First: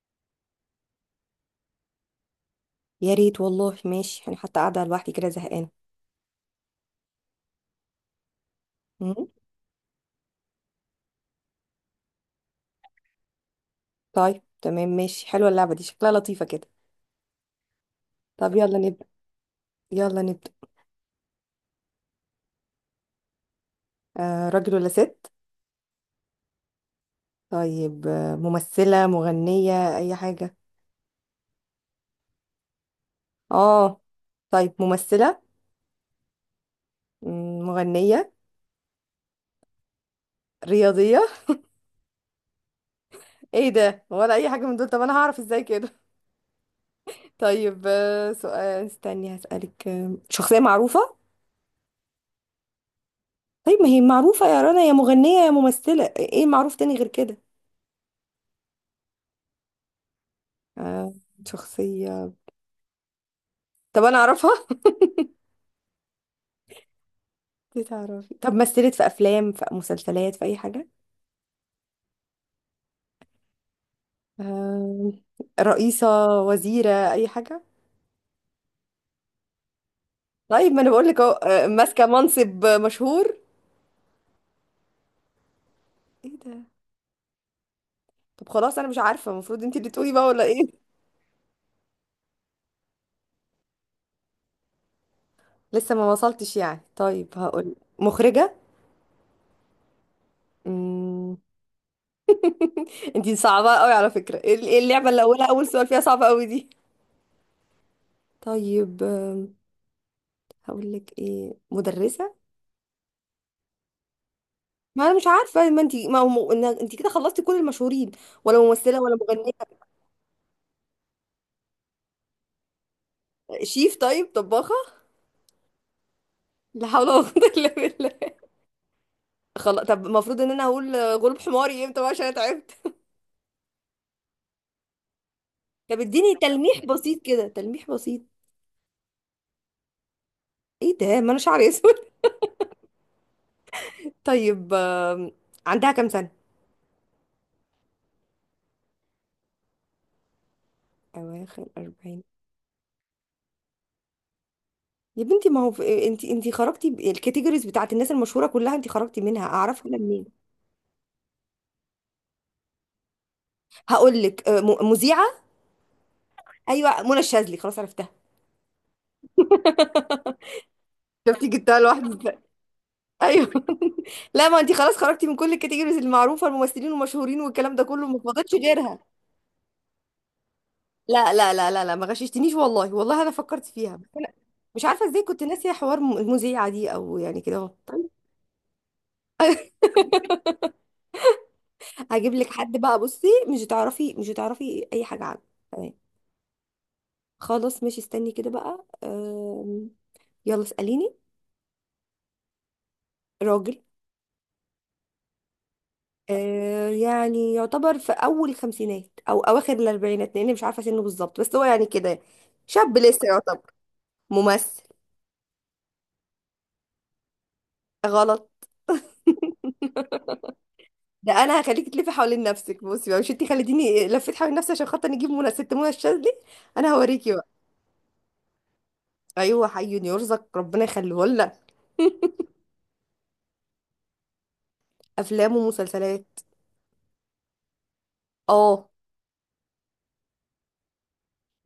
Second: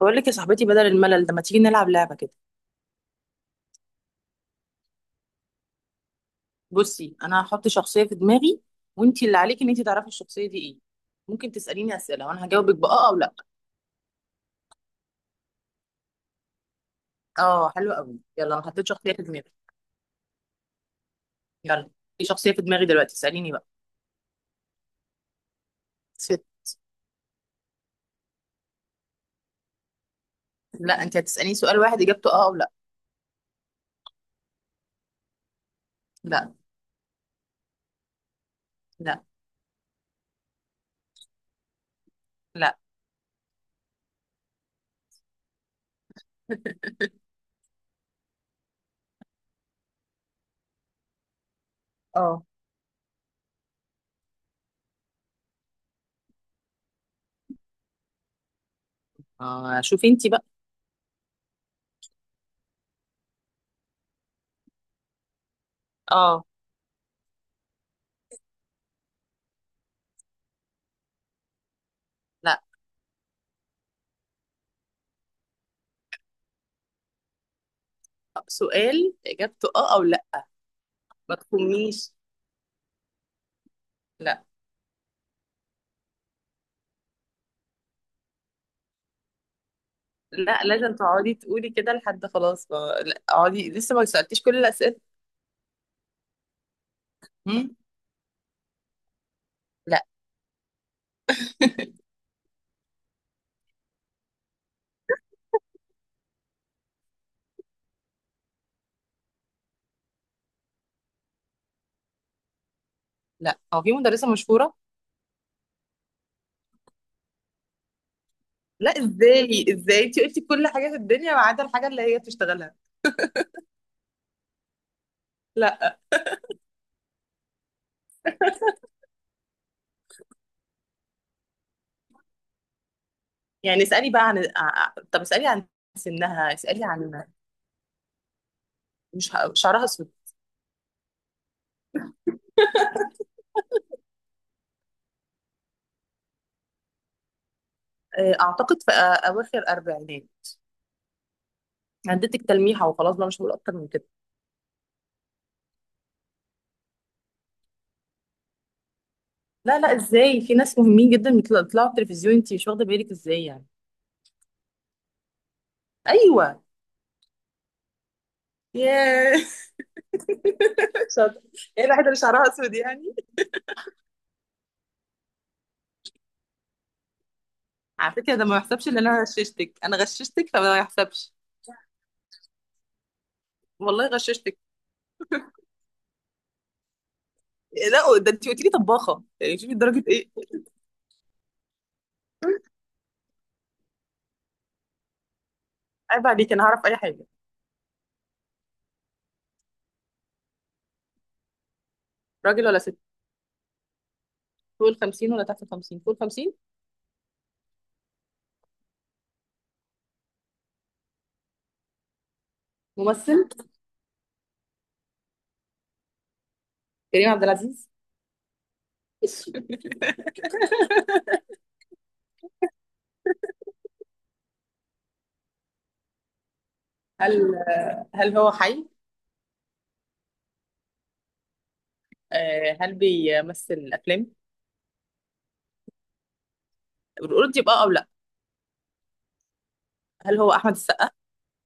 بقول لك يا صاحبتي، بدل الملل ده ما تيجي نلعب لعبة كده. يا ريت والله، ماشي. انا حتى قاعده لوحدي كده زهقانه. بصي، انا هحط شخصية في دماغي، مم. وانتي اللي عليكي ان انتي تعرفي الشخصية دي ايه. ممكن تسأليني أسئلة وانا هجاوبك بآه او لا. طيب تمام، ماشي. حلوه اللعبه دي، شكلها لطيفه كده. اه، حلو قوي، يلا طب انا يلا حطيت نبدا، شخصية في دماغي. يلا نبدا. يلا، في شخصية في دماغي دلوقتي، اسأليني بقى. راجل ولا ست؟ ست. طيب ممثله، مغنيه، اي حاجه؟ لا، انتي هتسأليني سؤال واحد اجابته اه او لا. اه. طيب ممثله. لا. مغنيه، لا. رياضيه؟ لا. ايه ده؟ ولا اي حاجه من دول؟ طب انا هعرف ازاي كده؟ طيب سؤال، استني هسالك، شخصيه معروفه؟ اه. طيب ما هي معروفه يا رنا، يا مغنيه يا ممثله، ايه معروف تاني غير كده؟ اه شوفي انتي بقى. آه شخصيه؟ طب انا اعرفها؟ اه. دي تعرفي، طب مثلت في افلام، في مسلسلات، في اي حاجه؟ لا، آه، رئيسه، وزيره، اي حاجه؟ سؤال اجابته اه او لا. طيب ما انا بقول لك اهو، ما ماسكه تخمنيش. منصب مشهور. لا. ايه ده؟ طب خلاص، انا مش عارفه، المفروض انت اللي تقولي بقى ولا لا ايه؟ لازم تقعدي تقولي كده لحد خلاص ما... لا اقعدي، لسه ما سألتيش كل الأسئلة. لسه ما وصلتش يعني. طيب هقول مم؟ مخرجه. لا. امم انت صعبه قوي على فكره. ايه إيه اللعبه اللي اولها اول سؤال فيها صعبه قوي دي؟ طيب هقول لك ايه، مدرسه. لا، هو في مدرسة مشهورة؟ ما انا مش عارفه، ما هو انت كده خلصتي كل المشهورين، ولا لا، ممثله ولا مغنيه. ازاي انت قلتي كل حاجة في الدنيا ما عدا الحاجة اللي هي بتشتغلها. شيف، طيب طباخة. لا. لا حول ولا قوة إلا بالله. خلاص، طب المفروض ان انا هقول غلب حماري امتى بقى؟ عشان انا تعبت. يعني اسألي بقى عن طب اسألي عن طب اديني سنها، تلميح اسألي بسيط عن كده، تلميح بسيط. مش ه- شعرها اسود. ايه ده؟ ما انا شعري اسود. طيب عندها كام سنة؟ اعتقد في اواخر اربعينات. اواخر 40. اديتك تلميحة وخلاص بقى، مش هقول اكتر من كده. يا بنتي ما هو في... انت خرجتي الكاتيجوريز بتاعت الناس المشهورة كلها، انت خرجتي منها، لا اعرفها لا، انا منين؟ ازاي؟ في ناس مهمين جدا بيطلعوا في التلفزيون، انت مش واخدة بالك ازاي يعني. هقول لك مذيعة. ايوه. ايوه منى الشاذلي، خلاص عرفتها. ياه. شاطر. شفتي، جبتها ايه الواحدة اللي لوحدي. شعرها اسود يعني. ايوه. لا، ما انت خلاص خرجتي من كل الكاتيجوريز المعروفه، الممثلين والمشهورين والكلام ده كله، على ما فكرة، ده فضلش ما يحسبش غيرها. ان انا غششتك، انا غششتك فما لا يحسبش. لا لا لا لا، ما غششتنيش والله، والله انا فكرت فيها، والله بس انا غششتك. مش عارفه ازاي كنت ناسيه حوار المذيعه دي، او يعني كده اهو. لا ده انت قلت لي طباخه، يعني شوفي درجه ايه. هجيب لك حد بقى، بصي، مش هتعرفي اي حاجه عنه. تمام. عيب عليك، انا هعرف اي حاجه. خلاص ماشي، استني كده بقى. يلا اساليني. راجل ولا ست؟ راجل. فوق ال 50 ولا تحت ال 50؟ فوق ال 50. يعني يعتبر في اول الخمسينات او اواخر الاربعينات، لاني مش عارفه سنه بالظبط، بس هو يعني كده شاب لسه. ممثل. ممثل. كريم عبد العزيز. غلط. ده انا هخليكي تلفي حوالين نفسك، بصي بقى، مش انتي خليتيني لفيت حوالين نفسي عشان خاطر نجيب منى الشاذلي، انا هوريكي بقى. هل هو حي؟ ايوه حي يرزق، ربنا يخليه لنا. هل بيمثل افلام؟ افلام ومسلسلات. القرد يبقى او لا. اه. هل هو احمد السقا؟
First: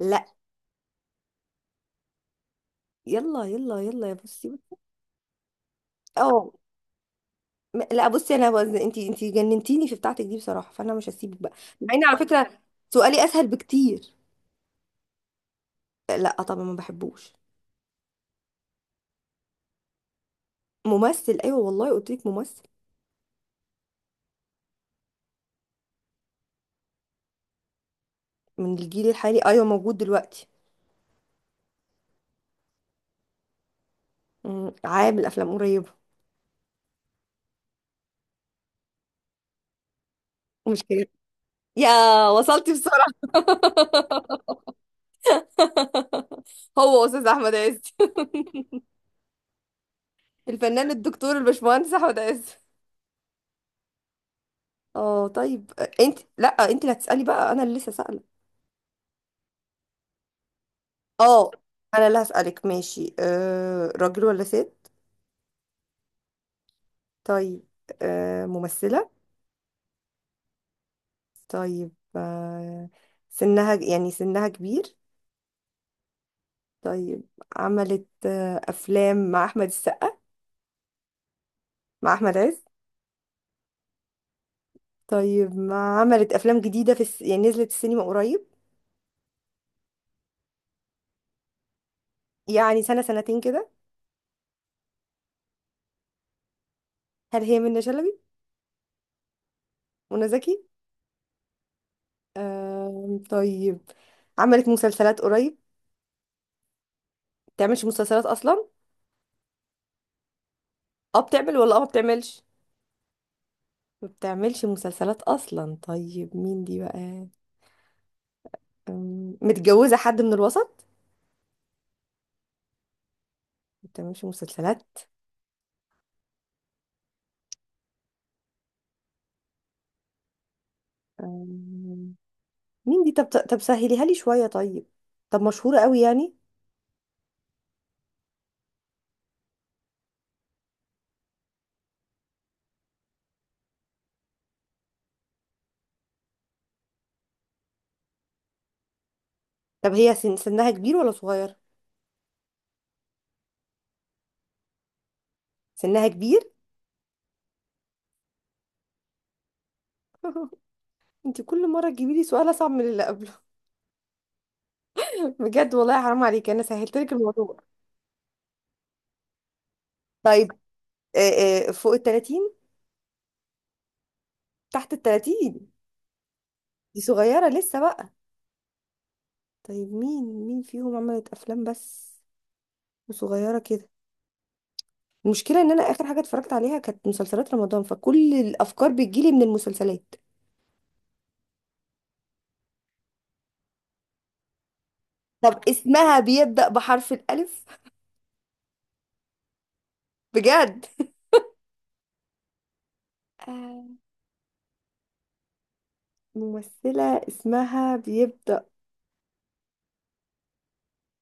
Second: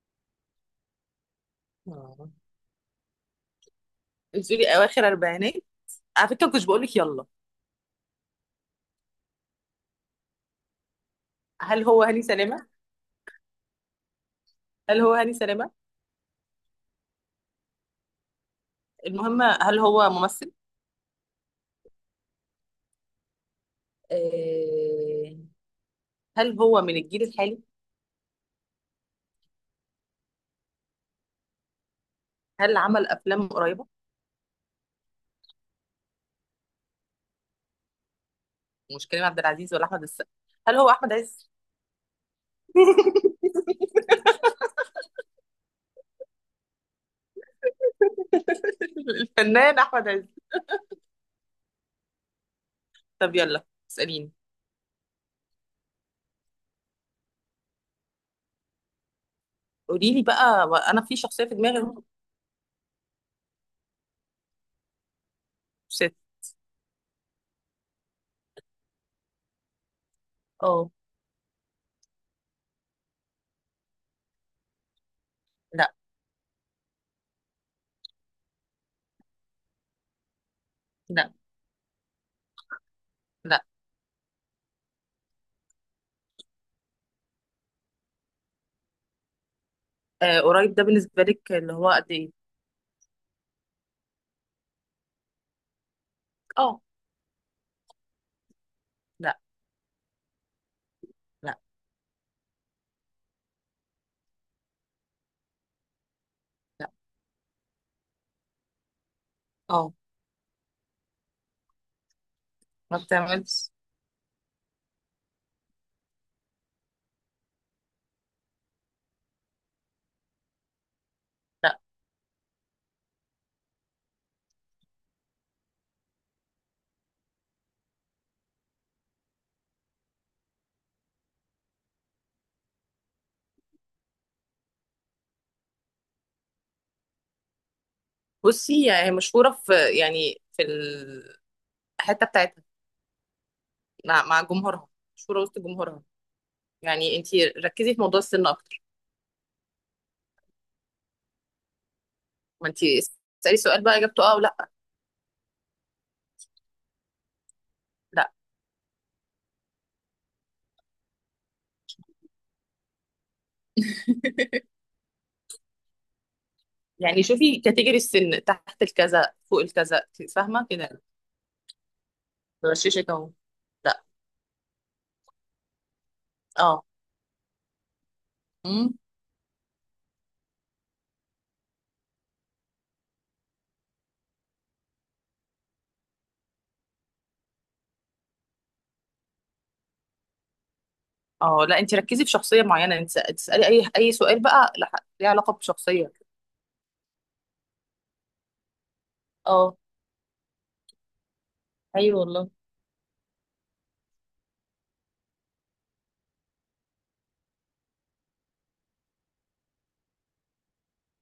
لا. آه. يلا يلا يلا يا انت بصي. بتقولي اواخر اربعينات. على فكره اه. ما كنتش بقول لك يلا. لا بصي، انا وزن انتي، جننتيني في بتاعتك دي بصراحه، فانا مش هسيبك بقى. هل مع هو ان على هاني فكره سلامه؟ سؤالي اسهل بكتير. هل هو هاني سلامه؟ لا طبعا، ما بحبوش. المهم، هل هو ممثل؟ ممثل، ايوه والله قلت لك ممثل. آه، هل هو من الجيل الحالي؟ من الجيل الحالي، ايوه موجود دلوقتي. هل عمل افلام قريبه؟ عامل افلام قريبه. مش كريم عبد العزيز ولا احمد السقا. هل مش هو كده. احمد عز؟ يا وصلتي بسرعة. هو أستاذ أحمد عز. الفنان احمد عز. الفنان الدكتور الباشمهندس أحمد عز. طب يلا اساليني. اه طيب. انت لا انت اللي هتسألي بقى، أنا اللي لسه سائلة. قولي لي بقى، انا في شخصيه اه. في دماغي هو. أنا اللي هسألك ماشي. راجل ولا ست؟ ست. طيب، ممثلة. اه. طيب سنها كبير؟ لا. طيب عملت أفلام مع أحمد السقا؟ لا. مع أحمد عز؟ لا. طيب، ما عملت أفلام جديدة في الس... يعني نزلت السينما قريب؟ آه، قريب ده بالنسبه لك اللي هو قد ايه؟ يعني سنة سنتين كده. اه. هل هي منة شلبي؟ لا. منى زكي؟ لا. طيب، عملت مسلسلات قريب؟ لا. بتعملش مسلسلات اصلا؟ اه. اه بتعمل، ولا اه ما بتعملش؟ ما بتعملش. ما بتعملش مسلسلات اصلا، طيب مين دي بقى؟ متجوزة حد من الوسط؟ لا ما بتعملش مسلسلات. أم، مين دي؟ طب سهليها لي شوية، طيب. طب مشهورة قوي يعني؟ بصي، هي مشهوره في، يعني في الحته بتاعتها، مع جمهورها. مشهوره وسط جمهورها، يعني انت ركزي في موضوع السن اكتر. طب هي سنها كبير ولا صغير؟ ما انت اسالي سؤال بقى اجابته اه ولا. سنها كبير؟ لا. انت كل مرة تجيبي لي سؤال اصعب من اللي قبله. بجد والله حرام عليك، انا سهلت لك يعني الموضوع. شوفي كاتيجوري السن، تحت الكذا فوق الكذا، طيب، فاهمه كده. فوق ال 30؟ بغششك اهو. لا. تحت ال 30؟ اه. دي صغيرة لسه بقى. امم. طيب مين فيهم عملت أفلام بس؟ وصغيرة كده. المشكلة إن أنا آخر حاجة اتفرجت عليها كانت مسلسلات رمضان، فكل الأفكار بتجيلي من المسلسلات. اه. لا انت ركزي في شخصيه معينه، انت تسالي اي سؤال بقى ليه علاقه طب بشخصيه. اسمها بيبدأ بحرف الألف؟ اه. بجد؟ ايوه والله. آه، ممثلة اسمها بيبدأ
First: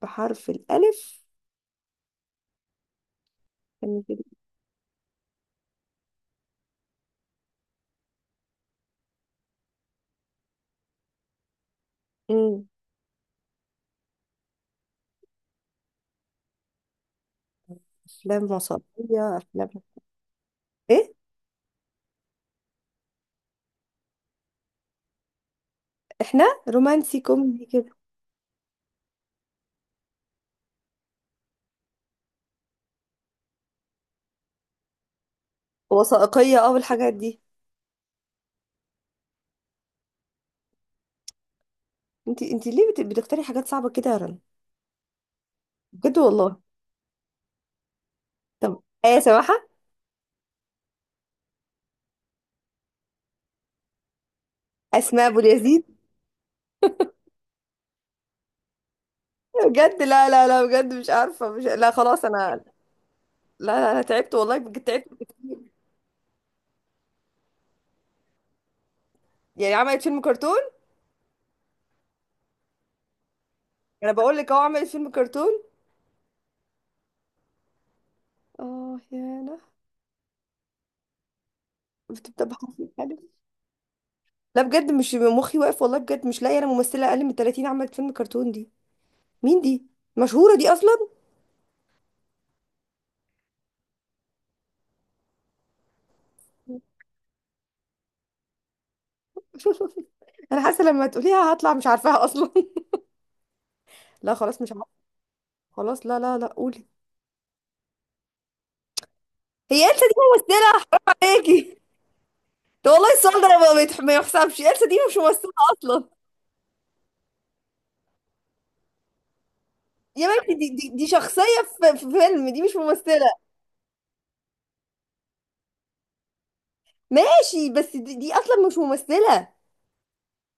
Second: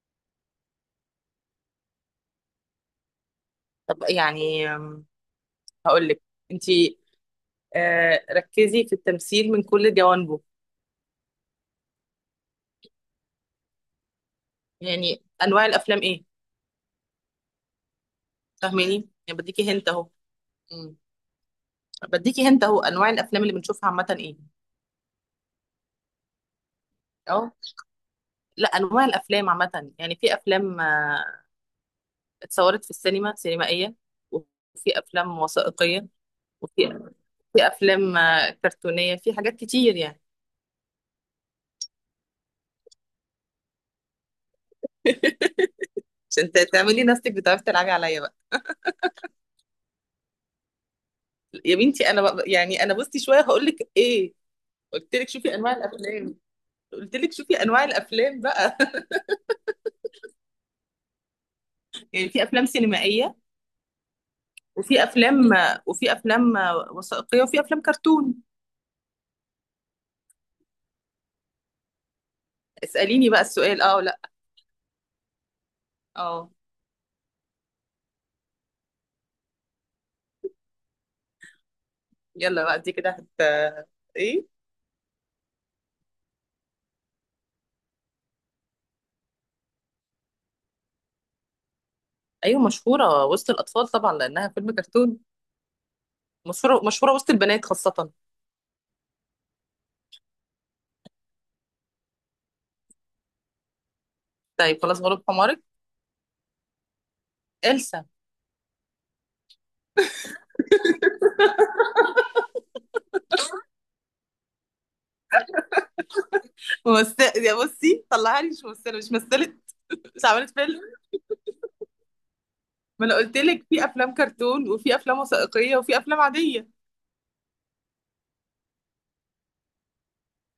بحرف الألف، طب كان كده. يعني هقول لك، انت ركزي في التمثيل من كل جوانبه. مم. يعني انواع الافلام ايه. فاهماني، يعني أفلام بديكي هنت اهو. مم. إيه؟ بديكي هنت اهو، انواع الافلام اللي بنشوفها عامه ايه. إحنا رومانسي اه. كوميدي كده. لا، انواع الافلام عامه، يعني في افلام اتصورت في السينما سينمائية، وفي أفلام وثائقية، وثائقية وفي والحاجات دي. في أفلام كرتونية، في حاجات كتير يعني. أنت ليه بتختاري حاجات صعبة كده يا رنا؟ بجد عشان والله. تعملي نفسك بتعرفي تلعبي عليا بقى. طب ايه سماحة؟ يا بنتي أنا بقى، يعني أنا بصي شوية هقول لك إيه. قلت اسماء لك ابو شوفي أنواع اليزيد؟ الأفلام. قلت لك شوفي أنواع الأفلام بقى. بجد لا لا لا، بجد مش عارفه، مش، لا خلاص يعني انا، في أفلام لا. سينمائية، لا انا تعبت والله، بجد وفي تعبت أفلام كتير. وثائقية، وفي أفلام كرتون. يعني عملت فيلم كرتون؟ اسأليني بقى السؤال أه انا ولا. بقول لك اهو، عملت فيلم كرتون. أه. اه يا انا، بتبقى يلا حرف بقى، دي كده الألف. هت، إيه. لا بجد مش مخي واقف والله، بجد مش لاقيه انا ممثله اقل من 30 عملت فيلم كرتون دي. مين دي؟ مشهوره دي اصلا؟ أيوة مشهورة وسط الأطفال طبعا لأنها فيلم كرتون. مشهورة، مشهورة وسط البنات خاصة. انا حاسه لما تقوليها هطلع مش عارفاها اصلا. لا خلاص مش طيب عارفه. خلاص، غلب حمارك. خلاص، لا لا لا، قولي. إلسا. هي إلسا دي ممثله؟ عليكي. ده والله السؤال ده ما يحسبش، إلسا دي مش ممثله اصلا. ممثلة يا بصي، طلعها لي مش ممثلة، مش مثلت، مش يا عملت بنتي، فيلم. دي شخصية في فيلم، دي مش ما أنا ممثلة. قلت لك في أفلام كرتون وفي أفلام وثائقية وفي أفلام عادية. ماشي بس دي أصلا مش ممثلة،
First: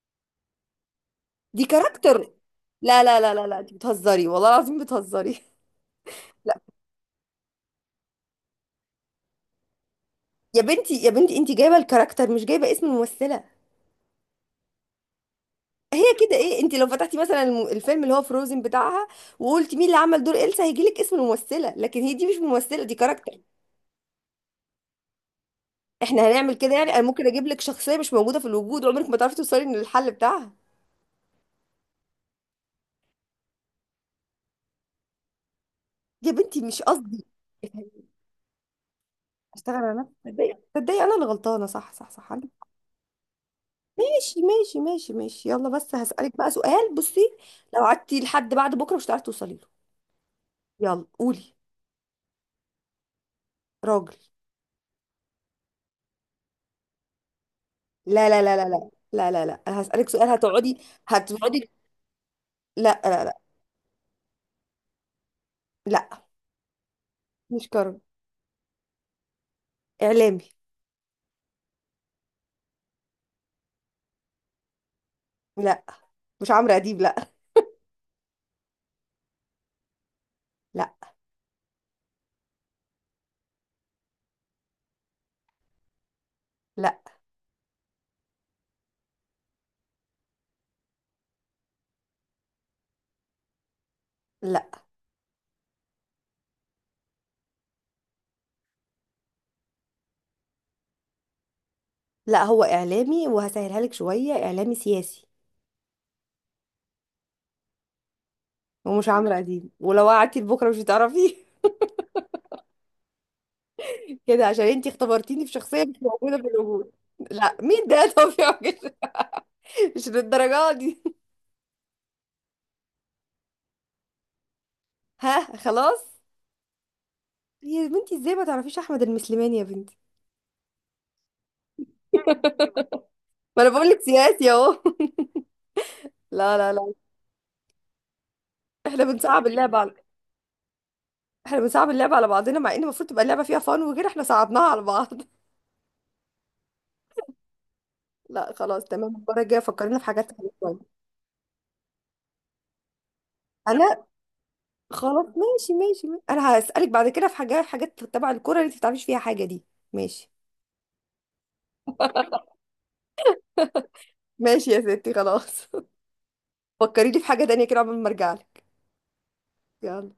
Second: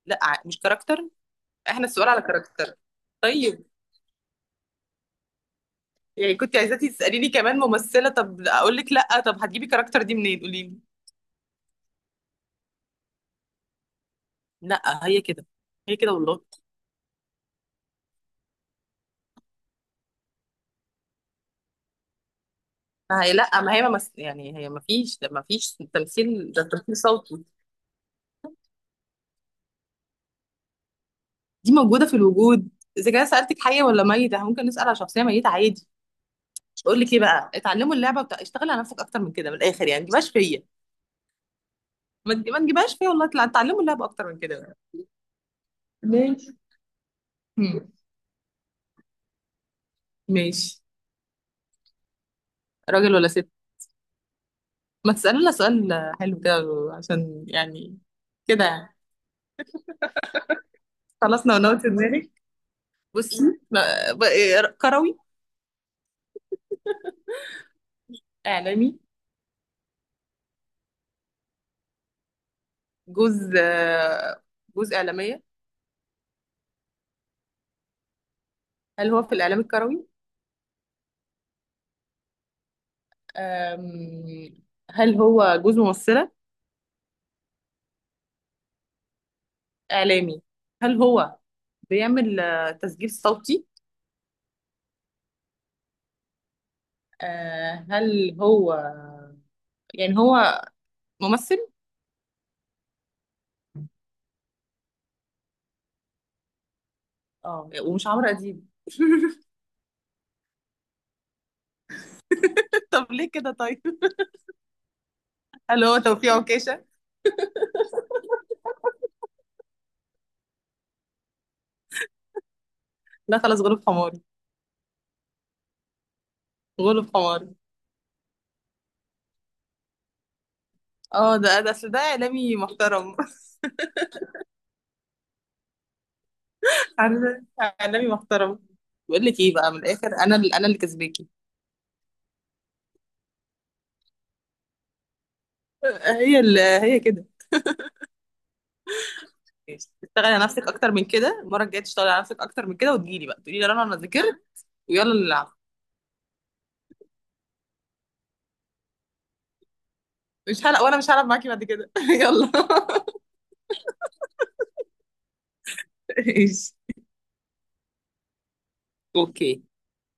لا مش كاركتر، دي إحنا السؤال على كاركتر. كاركتر. لا لا لا لا لا، طيب انت بتهزري والله العظيم بتهزري. يعني كنت عايزاكي تسأليني كمان ممثلة؟ طب أقول لك لا. طب هتجيبي كاركتر دي منين يا قولي لي. بنتي يا بنتي، انت جايبة الكاركتر، مش جايبة اسم الممثلة. لا هي كده، هي هي كده كده والله. ايه؟ انت لو فتحتي مثلا الفيلم اللي هو فروزن بتاعها، وقلت مين اللي عمل دور إلسا، هيجيلك اسم الممثلة، لكن هي دي مش ممثلة، دي ما كاركتر. هي لا، ما هي يعني هي ما فيش، ما فيش احنا تمثيل، هنعمل ده كده يعني؟ تمثيل انا ممكن صوتي. اجيب لك شخصية مش موجودة في الوجود، وعمرك ما تعرفي توصلي للحل بتاعها. دي موجودة في الوجود. إذا كان سألتك حية ولا ميتة، إحنا ممكن نسأل على شخصية ميتة عادي. يا بنتي مش بقول لك إيه قصدي. بقى، اتعلموا اللعبة بتاع، اشتغلي على نفسك أكتر من كده، من اشتغل الآخر على يعني ما نفسي؟ تجيبهاش تصدقي فيا. تصدقي انا اللي غلطانه، صح صح صح. ما تجيبهاش فيا والله، اتعلموا اللعبة أكتر من ماشي كده بقى. ماشي ماشي ماشي، يلا بس هسألك بقى ماشي. سؤال، بصي. لو هم. قعدتي لحد بعد بكره مش هتعرفي توصلي له. ماشي. يلا قولي. راجل ولا ست؟ راجل. ما تسألي لنا سؤال حلو كده، عشان يعني. لا لا لا كده لا يعني. لا لا لا لا، انا هسألك سؤال هتقعدي. خلاص هتقعدي. نونوت دماغك. لا لا لا. بصي. لا، ب- إيه، كروي؟ لا، مش كرم. إعلامي. اعلامي. جوز جوز إعلامية؟ لا، مش عمرو اديب، لا. هل هو في الإعلام الكروي؟ لا. أم، هل هو جوز ممثلة؟ لا إعلامي. هل هو بيعمل تسجيل صوتي؟ لا هل هو، يعني هو ممثل؟ لا هو اعلامي، وهسهلها لك شويه، اعلامي سياسي. اه، ومش عمرو أديب. ومش عمرو اديب، ولو قعدتي لبكره مش هتعرفيه. طب ليه كده طيب. كده عشان انتي اختبرتيني في شخصية هل مش هو توفيق موجودة في عكاشة؟ الوجود. لا، مين ده؟ طب يا راجل، مش للدرجة دي. لا خلاص، غلب حماري. ها، خلاص. غلب حماري. يا بنتي، ازاي ما تعرفيش احمد المسلماني يا بنتي؟ اه، ده ده اصل ده إعلامي محترم. ما انا بقول لك سياسي اهو. لا لا لا. عارفة؟ إعلامي محترم. احنا بقول لك بنصعب ايه بقى، اللعبة من على الآخر انا اللي، انا اللي كسباكي. احنا بنصعب اللعبة على بعضنا، مع ان المفروض تبقى اللعبة فيها فن وكده، احنا صعبناها على بعض. هي اللي، هي كده. لا خلاص تمام، المرة الجاية فكرنا في اشتغلي حاجات على تانية نفسك اكتر شوية. من كده، المره الجايه تشتغلي على نفسك اكتر من كده وتجيلي بقى تقولي لي رنا انا انا ذاكرت. ويلا خلاص نلعب. ماشي ماشي ماشي. انا هسألك بعد كده في حاجات، تبع الكورة اللي انت ما بتعرفيش فيها حاجة دي. ماشي مش هلعب، وانا مش هلعب معاكي بعد كده. يلا. ماشي يا ستي، خلاص. ايش. فكريني في حاجة تانية كده قبل ما ارجعلك. اوكي. يلا.